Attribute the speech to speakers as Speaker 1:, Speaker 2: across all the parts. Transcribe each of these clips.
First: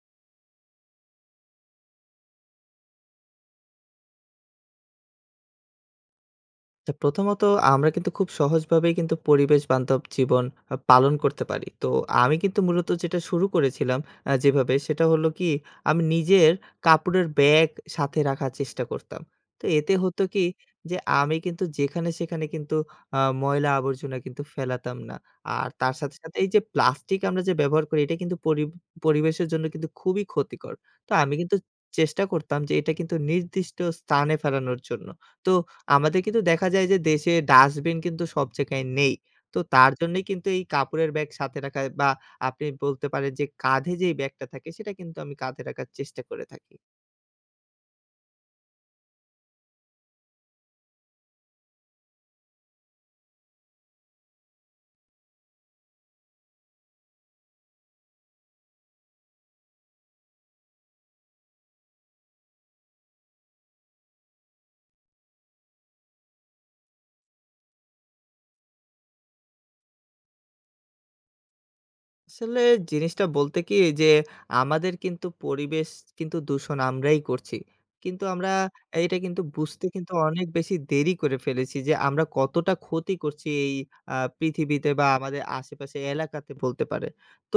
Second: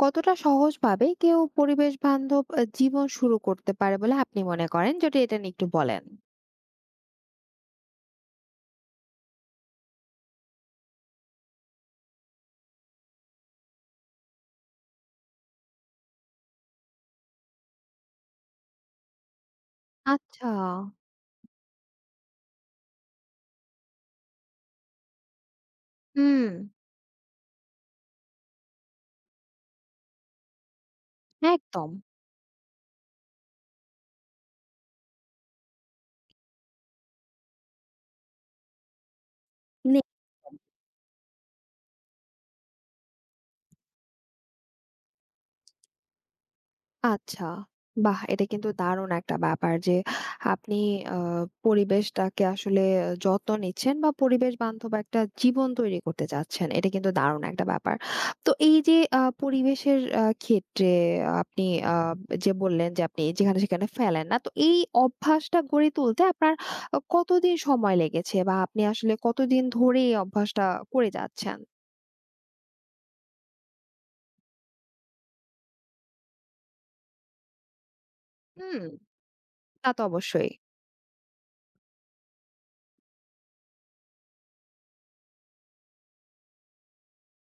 Speaker 1: কতটা সহজভাবে কেউ পরিবেশ বান্ধব জীবন শুরু করতে পারে বলে আপনি মনে করেন, যদি এটা নিয়ে একটু বলেন?
Speaker 2: তো প্রথমত আমরা কিন্তু খুব সহজভাবেই কিন্তু পরিবেশ বান্ধব জীবন পালন করতে পারি। তো আমি কিন্তু মূলত যেটা শুরু করেছিলাম যেভাবে সেটা হলো কি আমি নিজের কাপড়ের ব্যাগ সাথে রাখার চেষ্টা করতাম। তো এতে হতো কি
Speaker 1: আচ্ছা।
Speaker 2: যে আমি কিন্তু যেখানে সেখানে কিন্তু ময়লা আবর্জনা কিন্তু ফেলাতাম না। আর তার সাথে, সাথে
Speaker 1: হুম।
Speaker 2: এই যে প্লাস্টিক আমরা যে ব্যবহার করি এটা কিন্তু পরিবেশের জন্য কিন্তু খুবই ক্ষতিকর। তো আমি কিন্তু
Speaker 1: একদম।
Speaker 2: চেষ্টা করতাম যে এটা কিন্তু নির্দিষ্ট স্থানে ফেলানোর জন্য। তো আমাদের কিন্তু দেখা যায় যে দেশে ডাস্টবিন কিন্তু সব জায়গায় নেই। তো তার জন্যই কিন্তু এই কাপড়ের ব্যাগ সাথে রাখা বা আপনি বলতে পারেন যে কাঁধে যেই ব্যাগটা থাকে সেটা কিন্তু আমি কাঁধে রাখার চেষ্টা করে থাকি।
Speaker 1: আচ্ছা। বাহ! এটা কিন্তু দারুণ একটা ব্যাপার যে আপনি আ পরিবেশটাকে আসলে যত্ন নিচ্ছেন, বা পরিবেশ বান্ধব একটা জীবন তৈরি করতে চাচ্ছেন। এটা কিন্তু দারুণ একটা ব্যাপার। তো এই যে পরিবেশের ক্ষেত্রে আপনি আ যে বললেন যে আপনি যেখানে সেখানে ফেলেন না। তো এই অভ্যাসটা গড়ে তুলতে আপনার কতদিন সময় লেগেছে, বা আপনি আসলে কতদিন ধরে এই অভ্যাসটা করে যাচ্ছেন?
Speaker 2: আসলে জিনিসটা বলতে কি যে আমাদের কিন্তু পরিবেশ কিন্তু দূষণ আমরাই করছি। কিন্তু আমরা
Speaker 1: হুম,
Speaker 2: এটা কিন্তু বুঝতে
Speaker 1: তা তো
Speaker 2: কিন্তু অনেক
Speaker 1: অবশ্যই।
Speaker 2: বেশি দেরি করে ফেলেছি যে আমরা কতটা ক্ষতি করছি এই পৃথিবীতে বা আমাদের আশেপাশে এলাকাতে বলতে পারে। তো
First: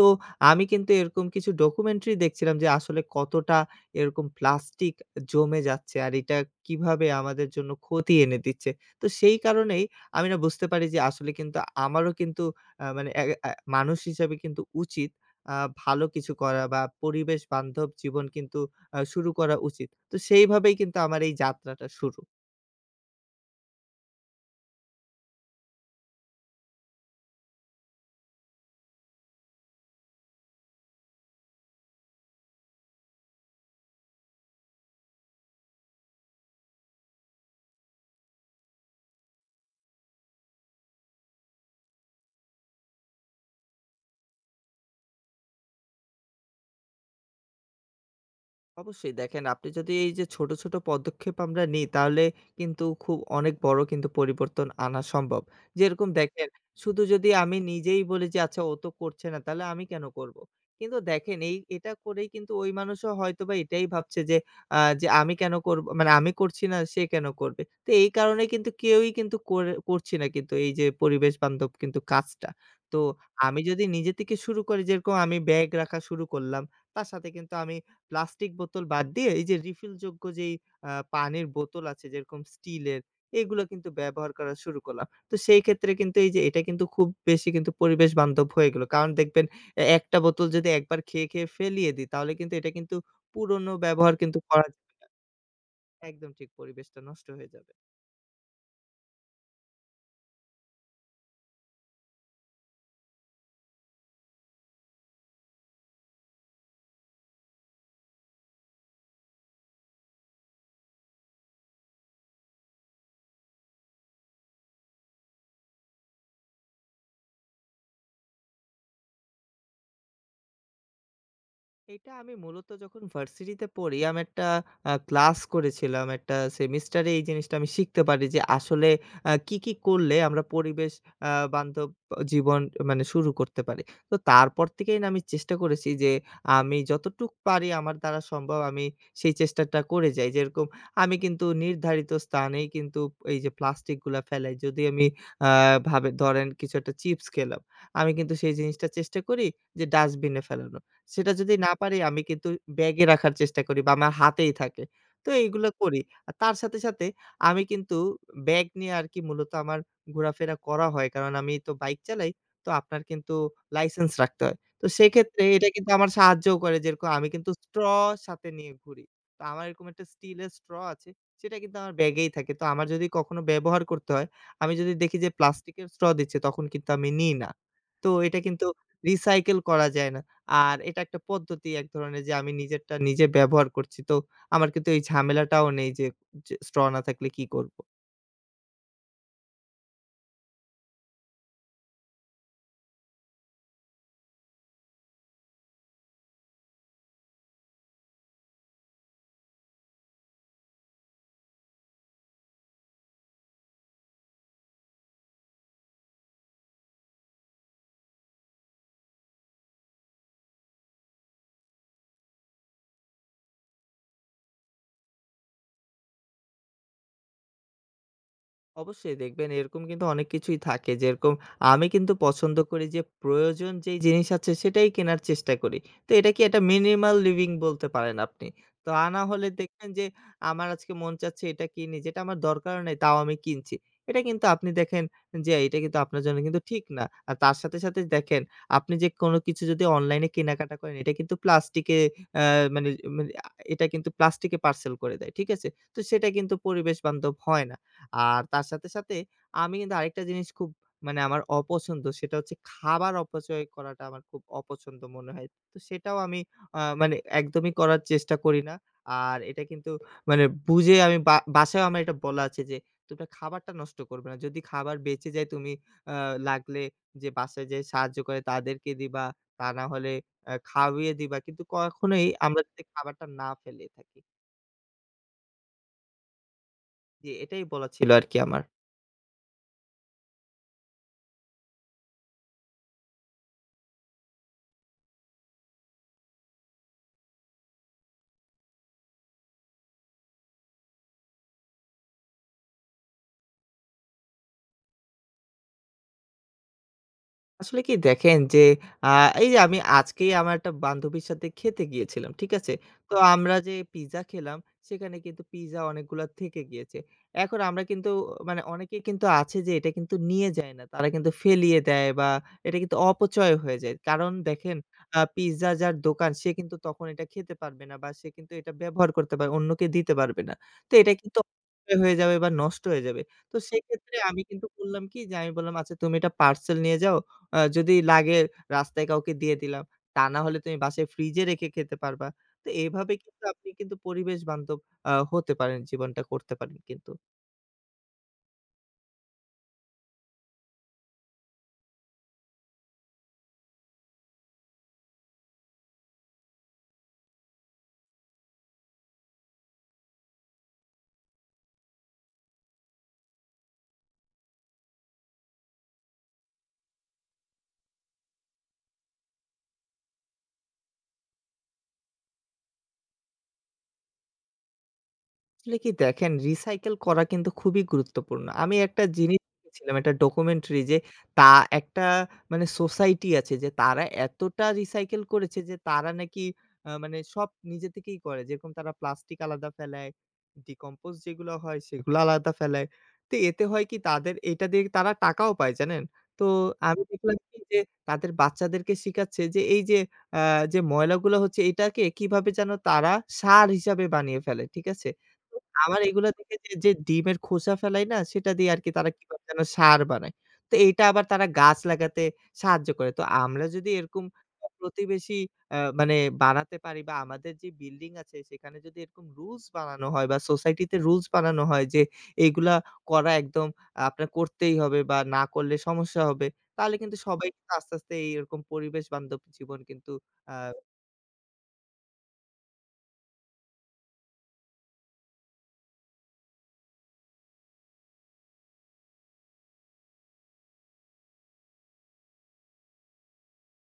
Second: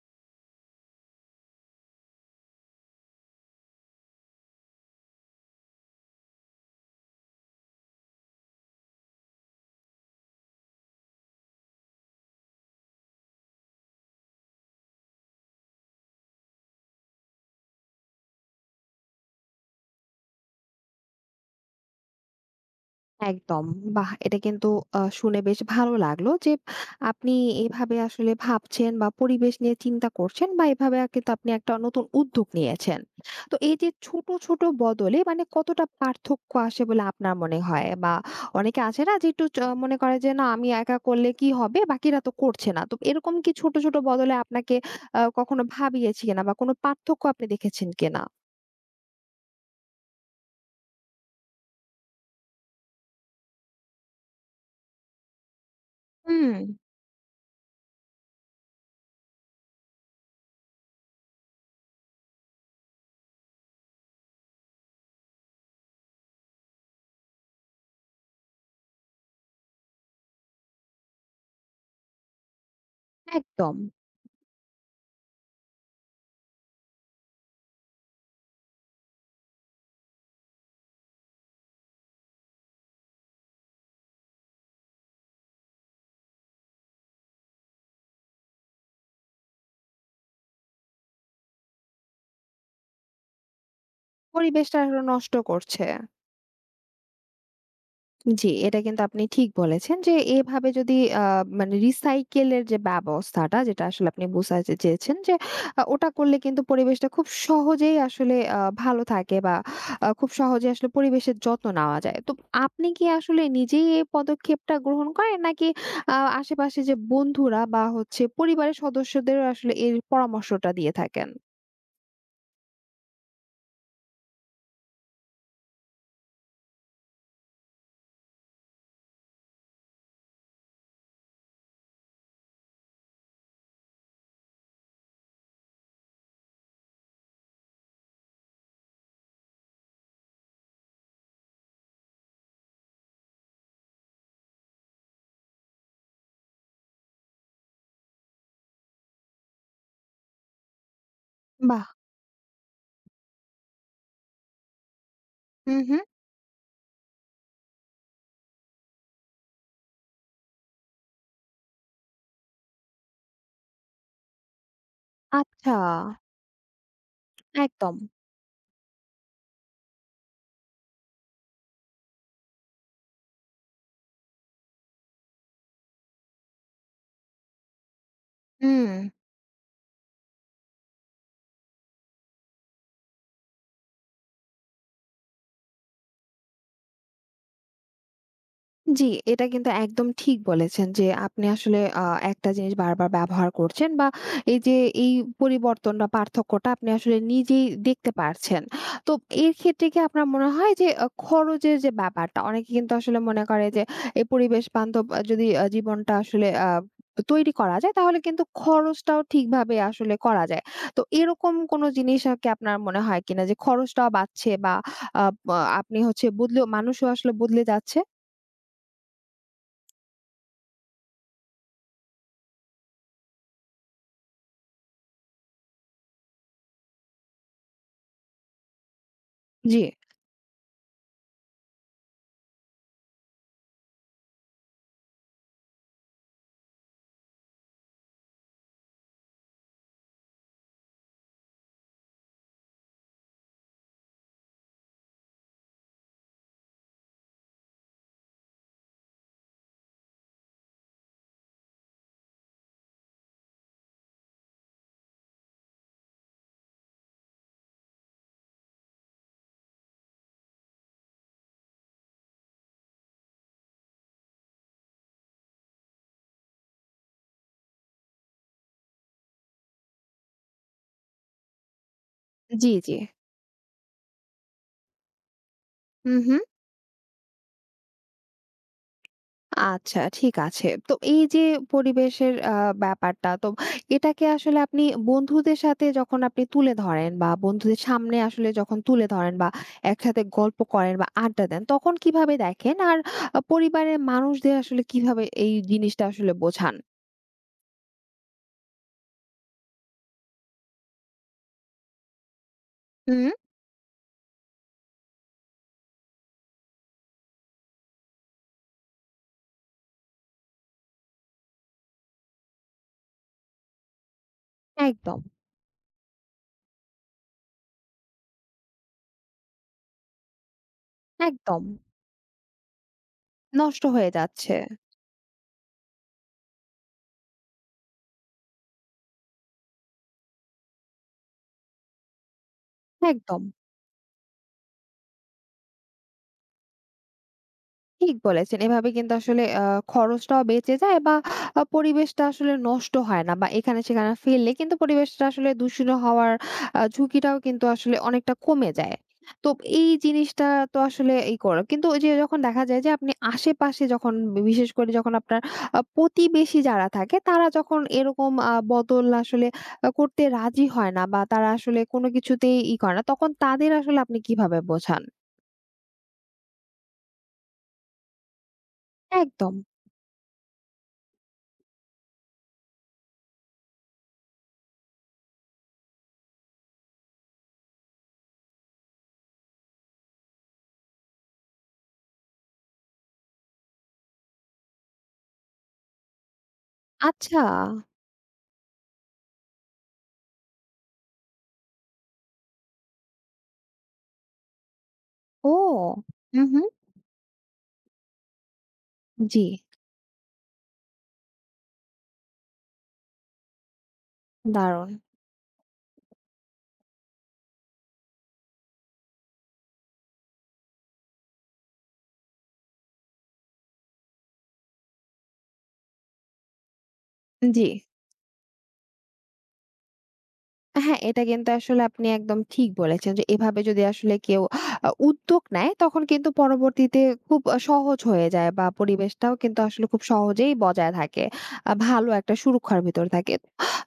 Speaker 2: আমি কিন্তু এরকম কিছু ডকুমেন্টারি দেখছিলাম যে আসলে কতটা এরকম প্লাস্টিক জমে যাচ্ছে আর এটা কিভাবে আমাদের জন্য ক্ষতি এনে দিচ্ছে। তো সেই কারণেই আমি না বুঝতে পারি যে আসলে কিন্তু আমারও কিন্তু আ মানে এ আ মানুষ হিসেবে কিন্তু উচিত আ ভালো কিছু করা বা পরিবেশ বান্ধব জীবন কিন্তু শুরু করা উচিত। তো সেইভাবেই কিন্তু আমার এই যাত্রাটা শুরু।
Speaker 1: একদম। বাহ! এটা কিন্তু শুনে বেশ ভালো লাগলো যে আপনি এভাবে আসলে ভাবছেন, বা পরিবেশ নিয়ে চিন্তা করছেন, বা এভাবে আর কিন্তু আপনি একটা নতুন উদ্যোগ নিয়েছেন। তো এই যে ছোট, ছোট বদলে মানে কতটা পার্থক্য আসে বলে আপনার মনে হয়? বা অনেকে আছে না যে একটু মনে করে যে, না আমি একা করলে কি হবে? বাকিরা তো করছে না। তো এরকম কি ছোট, ছোট বদলে আপনাকে কখনো ভাবিয়েছে কিনা, বা কোনো পার্থক্য আপনি দেখেছেন কিনা?
Speaker 2: অবশ্যই দেখেন, আপনি যদি এই যে ছোট, ছোট পদক্ষেপ আমরা নিই তাহলে কিন্তু খুব অনেক বড় কিন্তু পরিবর্তন আনা সম্ভব। যেরকম দেখেন,
Speaker 1: হুম।
Speaker 2: শুধু যদি আমি নিজেই বলি যে আচ্ছা ও তো করছে না, তাহলে আমি কেন করব? কিন্তু দেখেন, এই এটা করেই কিন্তু ওই মানুষও হয়তোবা এটাই ভাবছে যে যে আমি কেন করব, মানে আমি করছি না সে কেন করবে? তো এই কারণে কিন্তু কেউই কিন্তু করছি না কিন্তু এই যে পরিবেশ বান্ধব কিন্তু কাজটা। তো আমি
Speaker 1: একদম।
Speaker 2: যদি নিজে থেকে শুরু করি, যেরকম আমি ব্যাগ রাখা শুরু করলাম, তার সাথে কিন্তু আমি প্লাস্টিক বোতল বাদ দিয়ে এই যে রিফিলযোগ্য যেই পানির বোতল আছে যেরকম স্টিলের, এগুলো কিন্তু ব্যবহার করা শুরু করলাম। তো সেই ক্ষেত্রে কিন্তু এই যে এটা কিন্তু খুব বেশি কিন্তু পরিবেশ বান্ধব হয়ে গেল। কারণ দেখবেন, এ একটা বোতল যদি একবার খেয়ে ফেলিয়ে দিই তাহলে কিন্তু এটা কিন্তু পুরনো ব্যবহার কিন্তু করা
Speaker 1: পরিবেশটা আসলে নষ্ট করছে।
Speaker 2: একদম ঠিক পরিবেশটা নষ্ট হয়ে যাবে।
Speaker 1: জি, এটা কিন্তু আপনি ঠিক বলেছেন যে এভাবে যদি আ মানে রিসাইকেলের যে ব্যবস্থাটা, যেটা আসলে আপনি বোঝাতে চেয়েছেন যে ওটা করলে কিন্তু পরিবেশটা খুব সহজেই আসলে ভালো থাকে, বা খুব সহজে আসলে পরিবেশের যত্ন নেওয়া যায়। তো আপনি কি আসলে নিজেই এই পদক্ষেপটা গ্রহণ করেন, নাকি আশেপাশে যে বন্ধুরা বা হচ্ছে পরিবারের সদস্যদেরও আসলে এর পরামর্শটা দিয়ে থাকেন?
Speaker 2: এটা আমি মূলত যখন ভার্সিটিতে পড়ি, আমি একটা ক্লাস করেছিলাম। একটা সেমিস্টারে এই জিনিসটা আমি শিখতে পারি যে আসলে কি, কি করলে আমরা পরিবেশ আ বান্ধব জীবন মানে শুরু করতে পারি। তো তারপর থেকেই না আমি চেষ্টা করেছি যে আমি যতটুক পারি আমার দ্বারা সম্ভব আমি সেই চেষ্টাটা করে যাই। যেরকম আমি কিন্তু নির্ধারিত স্থানেই কিন্তু এই যে প্লাস্টিক গুলা ফেলাই। যদি আমি আ ভাবে ধরেন কিছু একটা চিপস খেলাম। আমি কিন্তু সেই জিনিসটা চেষ্টা করি যে ডাস্টবিন এ ফেলানোর। সেটা যদি না
Speaker 1: বাহ!
Speaker 2: পারি আমি কিন্তু ব্যাগে রাখার চেষ্টা করি বা আমার হাতেই থাকে। তো এইগুলো
Speaker 1: হু, হু।
Speaker 2: করি। আর তার সাথে, সাথে আমি কিন্তু ব্যাগ নিয়ে আর কি মূলত আমার ঘোরাফেরা করা হয়। কারণ আমি তো বাইক চালাই। তো আপনার কিন্তু লাইসেন্স রাখতে হয়। তো সেক্ষেত্রে এটা
Speaker 1: আচ্ছা,
Speaker 2: কিন্তু আমার সাহায্যও করে। যেরকম আমি কিন্তু স্ট্র
Speaker 1: একদম।
Speaker 2: সাথে নিয়ে ঘুরি। তো আমার এরকম একটা স্টিলের স্ট্র আছে। সেটা কিন্তু আমার ব্যাগেই থাকে। তো আমার যদি কখনো ব্যবহার করতে হয়, আমি যদি দেখি যে প্লাস্টিকের স্ট্র দিচ্ছে তখন কিন্তু আমি নিই না। তো এটা কিন্তু
Speaker 1: হুম।
Speaker 2: রিসাইকেল করা যায় না। আর এটা একটা পদ্ধতি এক ধরনের যে আমি নিজেরটা নিজে ব্যবহার করছি। তো আমার কিন্তু এই ঝামেলাটাও নেই যে স্ট্র না থাকলে কি করব?
Speaker 1: জি, এটা কিন্তু একদম ঠিক বলেছেন যে আপনি আসলে একটা জিনিস বারবার ব্যবহার করছেন, বা এই যে এই পরিবর্তন বা পার্থক্যটা আপনি আসলে নিজেই দেখতে পারছেন। তো এর ক্ষেত্রে কি আপনার মনে হয় যে খরচের যে ব্যাপারটা অনেকে কিন্তু আসলে মনে করে যে, এই পরিবেশ বান্ধব যদি জীবনটা আসলে তৈরি করা যায়, তাহলে কিন্তু খরচটাও ঠিকভাবে আসলে করা যায়। তো এরকম কোনো জিনিস কি আপনার মনে হয় কিনা যে, খরচটাও বাঁচছে, বা আপনি হচ্ছে বদলেও মানুষও আসলে বদলে যাচ্ছে?
Speaker 2: অবশ্যই দেখবেন, এরকম কিন্তু অনেক কিছুই থাকে যেরকম আমি কিন্তু পছন্দ করি যে প্রয়োজন যেই জিনিস আছে সেটাই কেনার চেষ্টা করি। তো এটা কি একটা মিনিমাল লিভিং বলতে পারেন আপনি। তো না হলে
Speaker 1: জি।
Speaker 2: দেখবেন যে আমার আজকে মন চাচ্ছে এটা কিনি যেটা আমার দরকারও নেই, তাও আমি কিনছি। এটা কিন্তু আপনি দেখেন যে এটা কিন্তু আপনার জন্য কিন্তু ঠিক না। আর তার সাথে, সাথে দেখেন, আপনি যে কোনো কিছু যদি অনলাইনে কেনাকাটা করেন এটা কিন্তু প্লাস্টিকে আহ, মানে মানে আ এটা কিন্তু প্লাস্টিকে পার্সেল করে দেয়। ঠিক আছে? তো সেটা কিন্তু পরিবেশ বান্ধব হয় না। আর তার সাথে, সাথে আমি কিন্তু আরেকটা জিনিস খুব মানে আমার অপছন্দ, সেটা হচ্ছে খাবার অপচয় করাটা আমার খুব অপছন্দ মনে হয়। তো সেটাও আমি মানে একদমই করার চেষ্টা করি না। আর এটা কিন্তু মানে বুঝে আমি বা বাসায়ও আমার এটা বলা আছে যে, "তোমরা খাবারটা নষ্ট করবে না। যদি খাবার বেঁচে যায় তুমি আ লাগলে যে বাসায় যে সাহায্য করে তাদেরকে দিবা। তা না হলে খাওয়িয়ে দিবা। কিন্তু কখনোই আমরা
Speaker 1: জি,
Speaker 2: যাতে
Speaker 1: জি।
Speaker 2: খাবারটা না ফেলে থাকি।"
Speaker 1: হুম, হুম।
Speaker 2: জি, এটাই বলা ছিল আরকি আমার।
Speaker 1: আচ্ছা, ঠিক আছে। তো এই যে পরিবেশের ব্যাপারটা, তো এটাকে আসলে আপনি বন্ধুদের সাথে যখন আপনি তুলে ধরেন, বা বন্ধুদের সামনে আসলে যখন তুলে ধরেন, বা একসাথে গল্প করেন বা আড্ডা দেন, তখন কিভাবে দেখেন? আর পরিবারের মানুষদের আসলে কিভাবে এই জিনিসটা আসলে বোঝান?
Speaker 2: আসলে কি দেখেন যে আ এই যে আমি আজকেই আমার একটা বান্ধবীর সাথে খেতে গিয়েছিলাম। ঠিক আছে? তো
Speaker 1: হুম,
Speaker 2: আমরা যে পিজ্জা খেলাম সেখানে কিন্তু পিজ্জা অনেকগুলা থেকে গিয়েছে। এখন আমরা কিন্তু মানে অনেকেই কিন্তু আছে যে এটা কিন্তু নিয়ে যায় না। তারা কিন্তু ফেলিয়ে দেয় বা এটা কিন্তু অপচয় হয়ে যায়। কারণ দেখেন,
Speaker 1: একদম,
Speaker 2: পিজ্জা যার দোকান সে কিন্তু তখন এটা খেতে পারবে না বা সে কিন্তু এটা ব্যবহার করতে পারবে, অন্যকে দিতে পারবে না। তো এটা কিন্তু
Speaker 1: একদম।
Speaker 2: অপচয় হয়ে যাবে বা নষ্ট হয়ে যাবে। তো
Speaker 1: নষ্ট হয়ে
Speaker 2: সেক্ষেত্রে আমি
Speaker 1: যাচ্ছে।
Speaker 2: কিন্তু করলাম কি যে আমি বললাম আচ্ছা তুমি এটা পার্সেল নিয়ে যাও। যদি লাগে রাস্তায় কাউকে দিয়ে দিলাম। তা না হলে তুমি বাসায় ফ্রিজে রেখে খেতে পারবা। তো এভাবে
Speaker 1: একদম।
Speaker 2: কিন্তু আপনি কিন্তু পরিবেশ বান্ধব হতে পারেন, জীবনটা করতে পারেন কিন্তু।
Speaker 1: ঠিক বলেছেন। এভাবে কিন্তু আসলে খরচটাও বেঁচে যায়, বা পরিবেশটা আসলে নষ্ট হয় না, বা এখানে-সেখানে ফেললে কিন্তু পরিবেশটা আসলে দূষিত হওয়ার ঝুঁকিটাও কিন্তু আসলে অনেকটা কমে যায়। তো এই জিনিসটা তো আসলে করো। কিন্তু ওই যে যখন দেখা যায় যে, আপনি আশেপাশে যখন বিশেষ করে যখন আপনার প্রতিবেশী যারা থাকে তারা যখন এরকম বদল আসলে করতে রাজি হয় না, বা তারা আসলে কোনো কিছুতেই করে না, তখন তাদের আসলে আপনি কিভাবে বোঝান?
Speaker 2: আসলে কি দেখেন, রিসাইকেল করা কিন্তু খুবই গুরুত্বপূর্ণ। আমি একটা জিনিস
Speaker 1: একদম।
Speaker 2: দেখেছিলাম একটা ডকুমেন্টারি যে তা একটা মানে সোসাইটি আছে যে তারা এতটা রিসাইকেল করেছে যে তারা নাকি মানে সব নিজে থেকেই করে। যেরকম তারা প্লাস্টিক আলাদা ফেলায়, ডিকম্পোজ যেগুলো হয় সেগুলো আলাদা ফেলায়। তো এতে হয় কি তাদের এটা দিয়ে তারা টাকাও পায়, জানেন? তো আমি দেখলাম
Speaker 1: আচ্ছা।
Speaker 2: কি যে তাদের বাচ্চাদেরকে শিখাচ্ছে যে এই যে আ যে ময়লাগুলো হচ্ছে এটাকে কিভাবে যেন তারা সার হিসাবে বানিয়ে ফেলে। ঠিক আছে?
Speaker 1: ও!
Speaker 2: তো আমার এগুলা
Speaker 1: হু,
Speaker 2: দেখে
Speaker 1: হু।
Speaker 2: যে ডিমের খোসা ফেলাই না? সেটা দিয়ে আরকি তারা
Speaker 1: জি,
Speaker 2: কিভাবে যেন সার বানায়। তো এইটা আবার তারা গাছ লাগাতে সাহায্য করে। তো আমরা যদি এরকম
Speaker 1: দারুণ।
Speaker 2: প্রতিবেশী আ মানে বানাতে পারি বা আমাদের যে বিল্ডিং আছে সেখানে যদি এরকম রুলস বানানো হয় বা সোসাইটিতে রুলস বানানো হয় যে এইগুলা করা একদম আপনার করতেই হবে বা না করলে সমস্যা হবে। তাহলে কিন্তু সবাই
Speaker 1: জি।
Speaker 2: কিন্তু আস্তে, আস্তে এইরকম পরিবেশ বান্ধব জীবন কিন্তু আ
Speaker 1: হ্যাঁ, এটা কিন্তু আসলে আপনি একদম ঠিক বলেছেন যে, এভাবে যদি আসলে কেউ উদ্যোগ নেয়, তখন কিন্তু পরবর্তীতে খুব সহজ হয়ে যায়, বা পরিবেশটাও কিন্তু আসলে খুব সহজেই বজায় থাকে। ভালো একটা সুরক্ষার ভিতর থাকে।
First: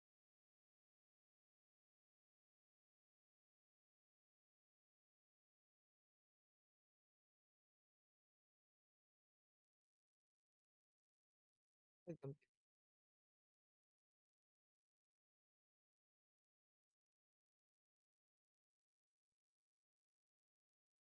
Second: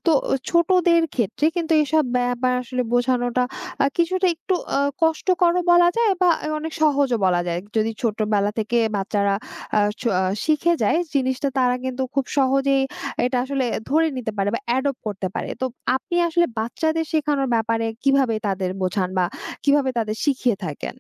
Speaker 1: তো ছোটদের ক্ষেত্রে কিন্তু এসব ব্যাপার আসলে বোঝানোটা কিছুটা একটু কষ্টকরও বলা যায়, বা অনেক সহজও বলা যায়। যদি ছোটবেলা থেকে বাচ্চারা আ চ শিখে যায় জিনিসটা, তারা কিন্তু খুব
Speaker 2: একদম।
Speaker 1: সহজেই এটা আসলে ধরে নিতে পারে, বা অ্যাডপ্ট করতে পারে। তো আপনি আসলে বাচ্চাদের শেখানোর ব্যাপারে কিভাবে তাদের বোঝান, বা কিভাবে তাদের শিখিয়ে থাকেন?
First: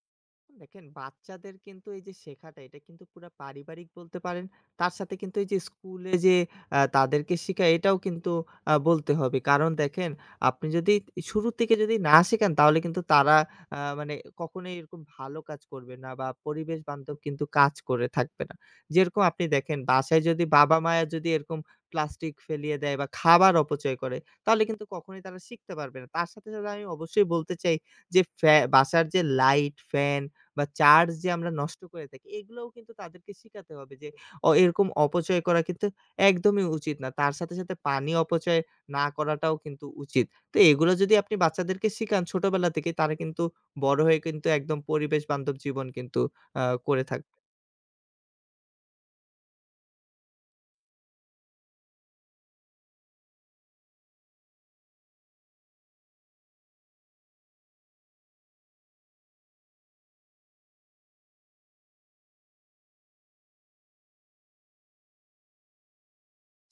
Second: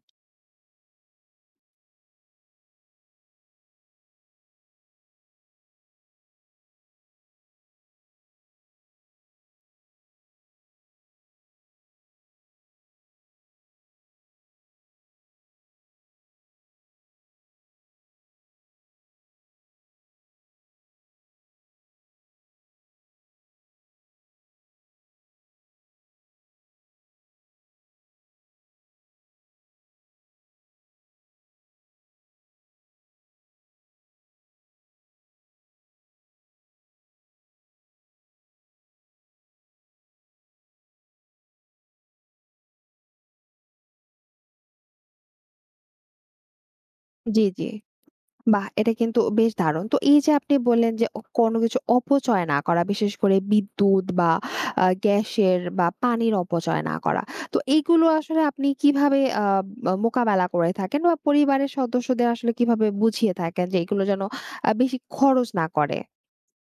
Speaker 2: দেখেন, বাচ্চাদের কিন্তু এই যে শেখাটা এটা কিন্তু পুরা পারিবারিক বলতে পারেন। তার সাথে কিন্তু এই যে স্কুলে যে তাদেরকে শিখায় এটাও কিন্তু বলতে হবে। কারণ দেখেন, আপনি যদি শুরু থেকে যদি না শেখান তাহলে কিন্তু তারা আ মানে কখনোই এরকম ভালো কাজ করবে না বা পরিবেশ বান্ধব কিন্তু কাজ করে থাকবে না। যেরকম আপনি দেখেন, বাসায় যদি বাবা-মায়ের যদি এরকম প্লাস্টিক ফেলিয়ে দেয় বা খাবার অপচয় করে তাহলে কিন্তু কখনোই তারা শিখতে পারবে না। তার সাথে, সাথে আমি অবশ্যই বলতে চাই যে বাসার যে লাইট, ফ্যান বা চার্জ যে আমরা নষ্ট করে থাকি এগুলোও কিন্তু তাদেরকে শিখাতে হবে যে এরকম অপচয় করা কিন্তু একদমই উচিত না। তার সাথে, সাথে পানি অপচয় না করাটাও কিন্তু উচিত। তো এগুলো যদি আপনি বাচ্চাদেরকে শিখান ছোটবেলা থেকেই তারা কিন্তু বড় হয়ে কিন্তু একদম পরিবেশ বান্ধব জীবন কিন্তু করে থাকবে।
Speaker 1: জি, জি। বাহ! এটা কিন্তু বেশ দারুণ। তো এই যে আপনি বললেন যে, কোনো কিছু অপচয় না করা, বিশেষ করে বিদ্যুৎ বা গ্যাসের বা পানির অপচয় না করা। তো এইগুলো আসলে আপনি কিভাবে আ আ মোকাবেলা করে থাকেন, বা পরিবারের সদস্যদের আসলে কিভাবে বুঝিয়ে থাকেন যে এগুলো যেন বেশি খরচ না করে?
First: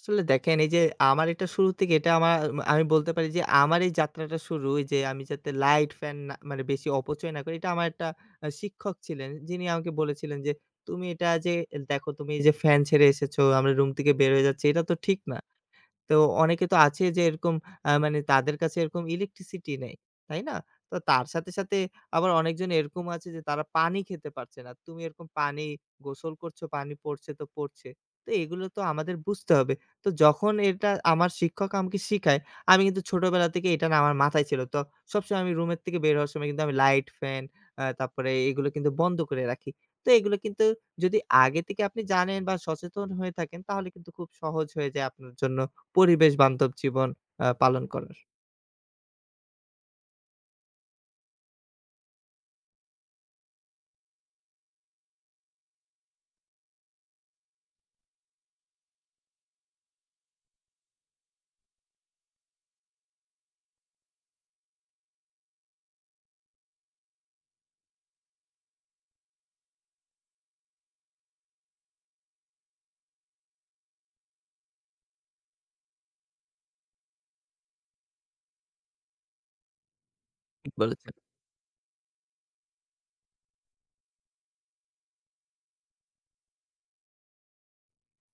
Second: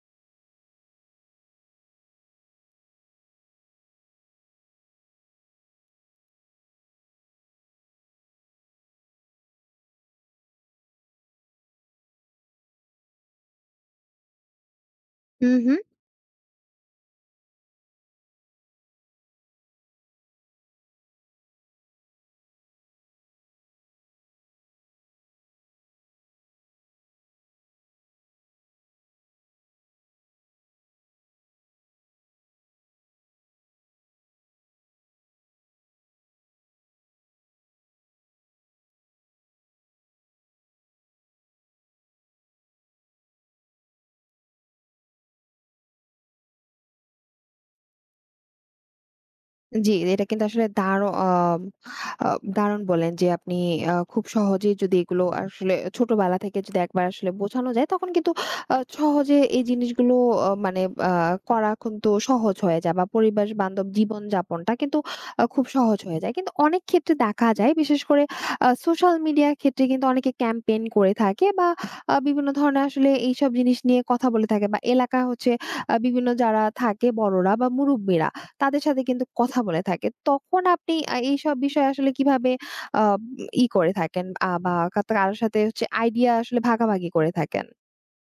Speaker 2: আসলে দেখেন এই যে আমার এটা শুরু থেকে এটা আমার আমি বলতে পারি যে আমার এই যাত্রাটা শুরু, এই যে আমি যাতে লাইট ফ্যান না মানে বেশি অপচয় না করি, এটা আমার একটা শিক্ষক ছিলেন। যিনি আমাকে বলেছিলেন যে, "তুমি এটা যে দেখো তুমি এই যে ফ্যান ছেড়ে এসেছো, আমরা রুম থেকে বের হয়ে যাচ্ছি, এটা তো ঠিক না।
Speaker 1: হুম, হুম।
Speaker 2: তো অনেকে তো আছে যে এরকম আ মানে তাদের কাছে এরকম ইলেকট্রিসিটি নেই, তাই না? তো তার সাথে, সাথে আবার অনেকজন এরকম আছে যে তারা পানি খেতে পারছে না। তুমি এরকম পানি, গোসল করছো, পানি পড়ছে তো পড়ছে। তো এগুলো তো আমাদের বুঝতে হবে।" তো যখন এটা আমার শিক্ষক আমাকে শিখায়, আমি কিন্তু ছোটবেলা থেকে এটা না আমার মাথায় ছিল। তো সবসময় আমি রুমের থেকে বের হওয়ার সময় কিন্তু আমি লাইট, ফ্যান তারপরে এগুলো কিন্তু বন্ধ করে রাখি। তো এগুলো কিন্তু যদি আগে থেকে আপনি জানেন বা সচেতন হয়ে থাকেন তাহলে কিন্তু খুব সহজ হয়ে যায় আপনার জন্য পরিবেশ বান্ধব জীবন পালন করার।
Speaker 1: জি, এটা কিন্তু আসলে আ দারুণ বললেন যে, আপনি খুব সহজেই যদি এগুলো আসলে ছোটবেলা থেকে যদি একবার আসলে বোঝানো যায়, তখন কিন্তু সহজে এই জিনিসগুলো মানে আ করা কিন্তু সহজ হয়ে যায়, বা পরিবেশ বান্ধব জীবনযাপনটা কিন্তু খুব সহজ হয়ে যায়। কিন্তু অনেক ক্ষেত্রে দেখা যায়, বিশেষ করে সোশ্যাল মিডিয়ার ক্ষেত্রে কিন্তু অনেকে ক্যাম্পেইন করে থাকে, বা বিভিন্ন ধরনের আসলে এইসব জিনিস নিয়ে কথা বলে থাকে, বা এলাকা হচ্ছে বিভিন্ন যারা থাকে, বড়রা বা মুরুব্বিরা, তাদের সাথে কিন্তু কথা বলে থাকে। তখন
Speaker 2: ঠিক
Speaker 1: আপনি
Speaker 2: বলেছেন।
Speaker 1: এইসব বিষয়ে আসলে কিভাবে আ ই করে থাকেন, বা কারো সাথে হচ্ছে আইডিয়া আসলে ভাগাভাগি করে থাকেন?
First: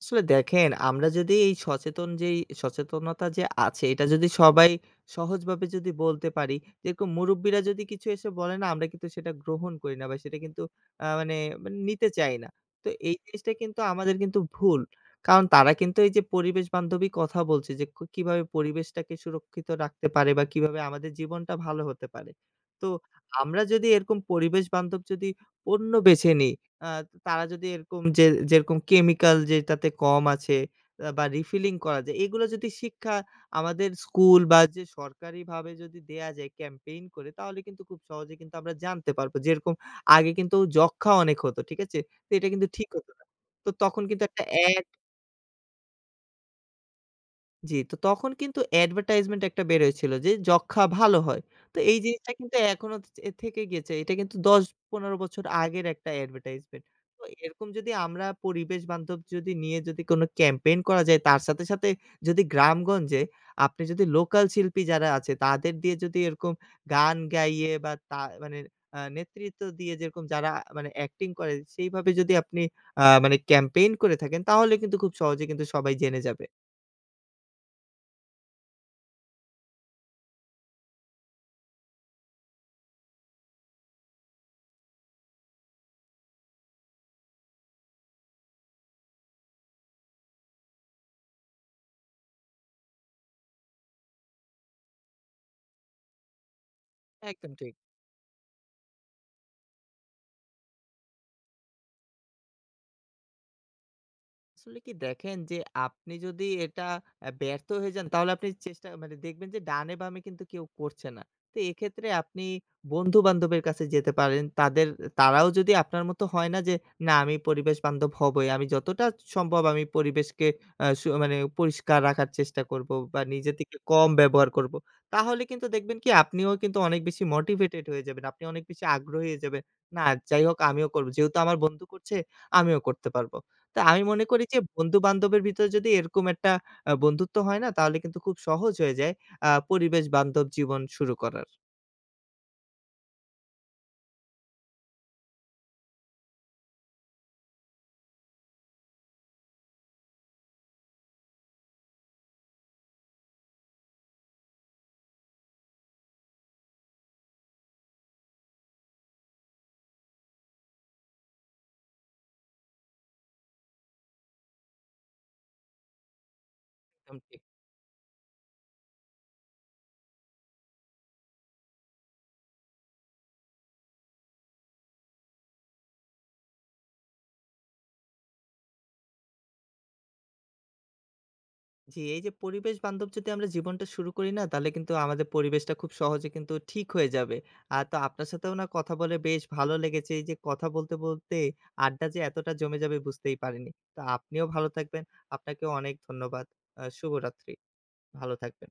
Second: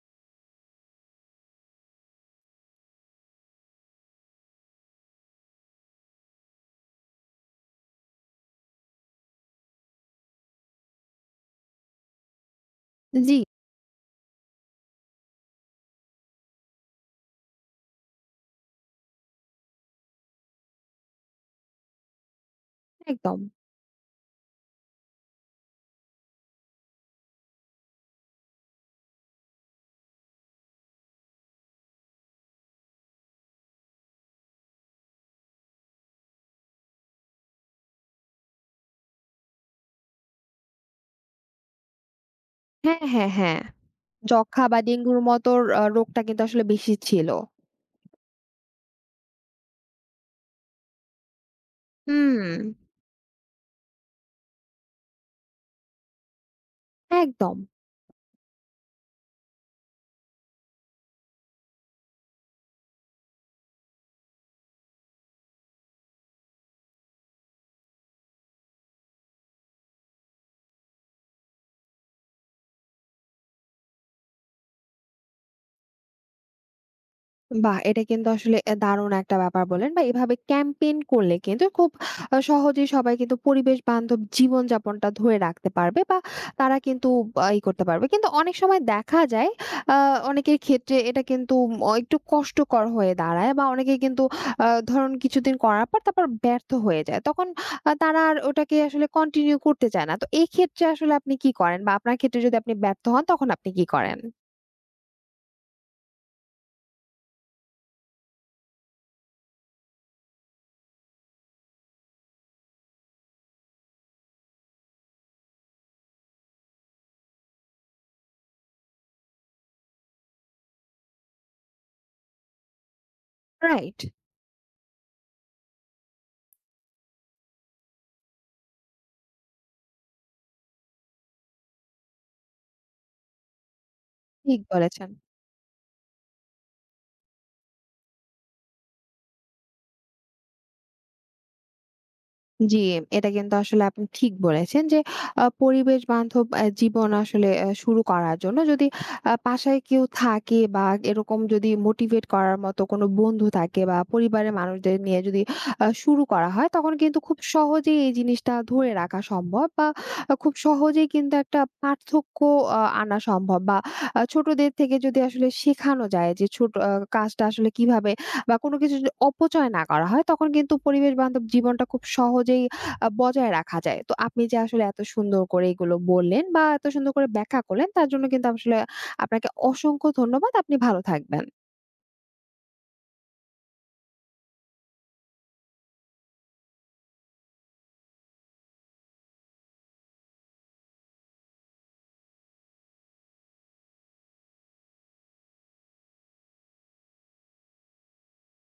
Speaker 2: আসলে দেখেন, আমরা যদি এই সচেতন যেই সচেতনতা যে আছে এটা যদি সবাই সহজভাবে যদি বলতে পারি, যেরকম মুরুব্বিরা যদি কিছু এসে বলে না, আমরা কিন্তু সেটা গ্রহণ করি না বা সেটা কিন্তু মানে মানে নিতে চাই না। তো এই
Speaker 1: জি।
Speaker 2: জিনিসটা কিন্তু আমাদের কিন্তু ভুল। কারণ তারা কিন্তু এই যে পরিবেশ বান্ধবী কথা বলছে যে কিভাবে পরিবেশটাকে সুরক্ষিত রাখতে পারে বা কিভাবে আমাদের জীবনটা ভালো হতে পারে। তো
Speaker 1: একদম।
Speaker 2: আমরা যদি এরকম পরিবেশ বান্ধব যদি পণ্য বেছে নিই, আ তারা যদি এরকম যেরকম কেমিক্যাল যেটাতে কম আছে বা রিফিলিং করা যায়, এগুলো যদি শিক্ষা আমাদের স্কুল বা যে সরকারিভাবে যদি দেয়া যায় ক্যাম্পেইন করে, তাহলে কিন্তু খুব সহজে কিন্তু আমরা জানতে পারবো। যেরকম আগে কিন্তু যক্ষ্মা অনেক হতো, ঠিক আছে? তো এটা কিন্তু ঠিক
Speaker 1: হ্যাঁ,
Speaker 2: হতো না।
Speaker 1: হ্যাঁ, হ্যাঁ।
Speaker 2: তো তখন কিন্তু একটা
Speaker 1: যক্ষা বা ডেঙ্গুর মতো রোগটা কিন্তু আসলে বেশি ছিল।
Speaker 2: জি, তো তখন কিন্তু অ্যাডভার্টাইজমেন্ট একটা বের হয়েছিল যে যক্ষা ভালো হয়। তো এই জিনিসটা
Speaker 1: হুম।
Speaker 2: কিন্তু এখনো থেকে গিয়েছে। এটা কিন্তু ১০-১৫ বছর আগের একটা অ্যাডভার্টাইজমেন্ট। তো
Speaker 1: একদম।
Speaker 2: এরকম যদি আমরা পরিবেশ বান্ধব যদি নিয়ে যদি কোনো ক্যাম্পেইন করা যায় তার সাথে, সাথে যদি গ্রামগঞ্জে আপনি যদি লোকাল শিল্পী যারা আছে তাদের দিয়ে যদি এরকম গান গাইয়ে বা তা মানে আ নেতৃত্ব দিয়ে, যেরকম যারা মানে অ্যাক্টিং করে সেইভাবে যদি আপনি আ মানে ক্যাম্পেইন করে থাকেন তাহলে কিন্তু খুব সহজে কিন্তু সবাই জেনে যাবে।
Speaker 1: বাহ! এটা কিন্তু আসলে দারুণ একটা ব্যাপার বললেন, বা এভাবে ক্যাম্পেইন করলে কিন্তু খুব সহজেই সবাই কিন্তু পরিবেশ বান্ধব জীবনযাপনটা ধরে রাখতে পারবে, বা তারা কিন্তু আ ই করতে পারবে। কিন্তু অনেক সময় দেখা যায়, আ অনেকের ক্ষেত্রে এটা কিন্তু একটু কষ্টকর হয়ে দাঁড়ায়, বা অনেকে কিন্তু ধরুন কিছুদিন করার পর তারপর ব্যর্থ হয়ে যায়। তখন
Speaker 2: একদম ঠিক।
Speaker 1: তারা আর ওটাকে আসলে কন্টিনিউ করতে চায় না। তো এক্ষেত্রে আসলে আপনি কি করেন? বা আপনার ক্ষেত্রে যদি আপনি ব্যর্থ হন, তখন আপনি কি করেন?
Speaker 2: আসলে কি দেখেন যে আপনি যদি এটা ব্যর্থ হয়ে যান তাহলে আপনি চেষ্টা মানে দেখবেন যে ডানে বামে কিন্তু কেউ করছে না। তো এক্ষেত্রে আপনি বন্ধু-বান্ধবের কাছে যেতে পারেন। তারাও যদি আপনার মতো হয় না যে, "না, আমি পরিবেশ বান্ধব হবই। আমি যতটা সম্ভব আমি পরিবেশকে আ সু মানে পরিষ্কার রাখার চেষ্টা করব বা নিজে থেকে
Speaker 1: রাইট।
Speaker 2: কম ব্যবহার করব।" তাহলে কিন্তু দেখবেন কি আপনিও কিন্তু অনেক বেশি মোটিভেটেড হয়ে যাবেন। আপনি অনেক বেশি আগ্রহী হয়ে যাবেন। "না, যাই হোক আমিও করব। যেহেতু আমার বন্ধু করছে আমিও করতে পারব।" তো আমি মনে করি যে
Speaker 1: ঠিক বলেছেন।
Speaker 2: বন্ধু-বান্ধবের ভিতরে যদি এরকম একটা বন্ধুত্ব হয় না? তাহলে কিন্তু খুব সহজ হয়ে যায় পরিবেশ বান্ধব জীবন শুরু করার।
Speaker 1: জি, এটা কিন্তু আসলে আপনি ঠিক বলেছেন যে, পরিবেশ বান্ধব জীবন আসলে শুরু করার জন্য যদি বাসায় কেউ থাকে, বা এরকম যদি মোটিভেট করার মতো কোনো বন্ধু থাকে, বা পরিবারের মানুষদের নিয়ে যদি শুরু করা হয়, তখন কিন্তু খুব সহজেই এই জিনিসটা ধরে রাখা সম্ভব, বা খুব সহজেই কিন্তু একটা পার্থক্য আনা সম্ভব, বা ছোটদের থেকে যদি আসলে শেখানো যায় যে, ছোট
Speaker 2: একদম ঠিক।
Speaker 1: কাজটা আসলে কিভাবে, বা কোনো কিছু যদি অপচয় না করা হয়, তখন কিন্তু পরিবেশ বান্ধব জীবনটা খুব সহজেই বজায় রাখা যায়। তো আপনি যে আসলে এত সুন্দর করে এগুলো বললেন, বা এত সুন্দর করে ব্যাখ্যা করলেন, তার জন্য কিন্তু আসলে আপনাকে অসংখ্য ধন্যবাদ। আপনি ভালো থাকবেন।
Speaker 2: জি, এই যে পরিবেশ বান্ধব যদি আমরা জীবনটা শুরু করি না? তাহলে কিন্তু আমাদের পরিবেশটা খুব সহজে কিন্তু ঠিক হয়ে যাবে। আর তো আপনার সাথেও না কথা বলে বেশ ভালো লেগেছে। এই যে কথা বলতে, বলতে আড্ডা যে এতটা জমে যাবে বুঝতেই পারিনি। তো আপনিও ভালো থাকবেন। আপনাকেও অনেক ধন্যবাদ। শুভরাত্রি। ভালো থাকবেন।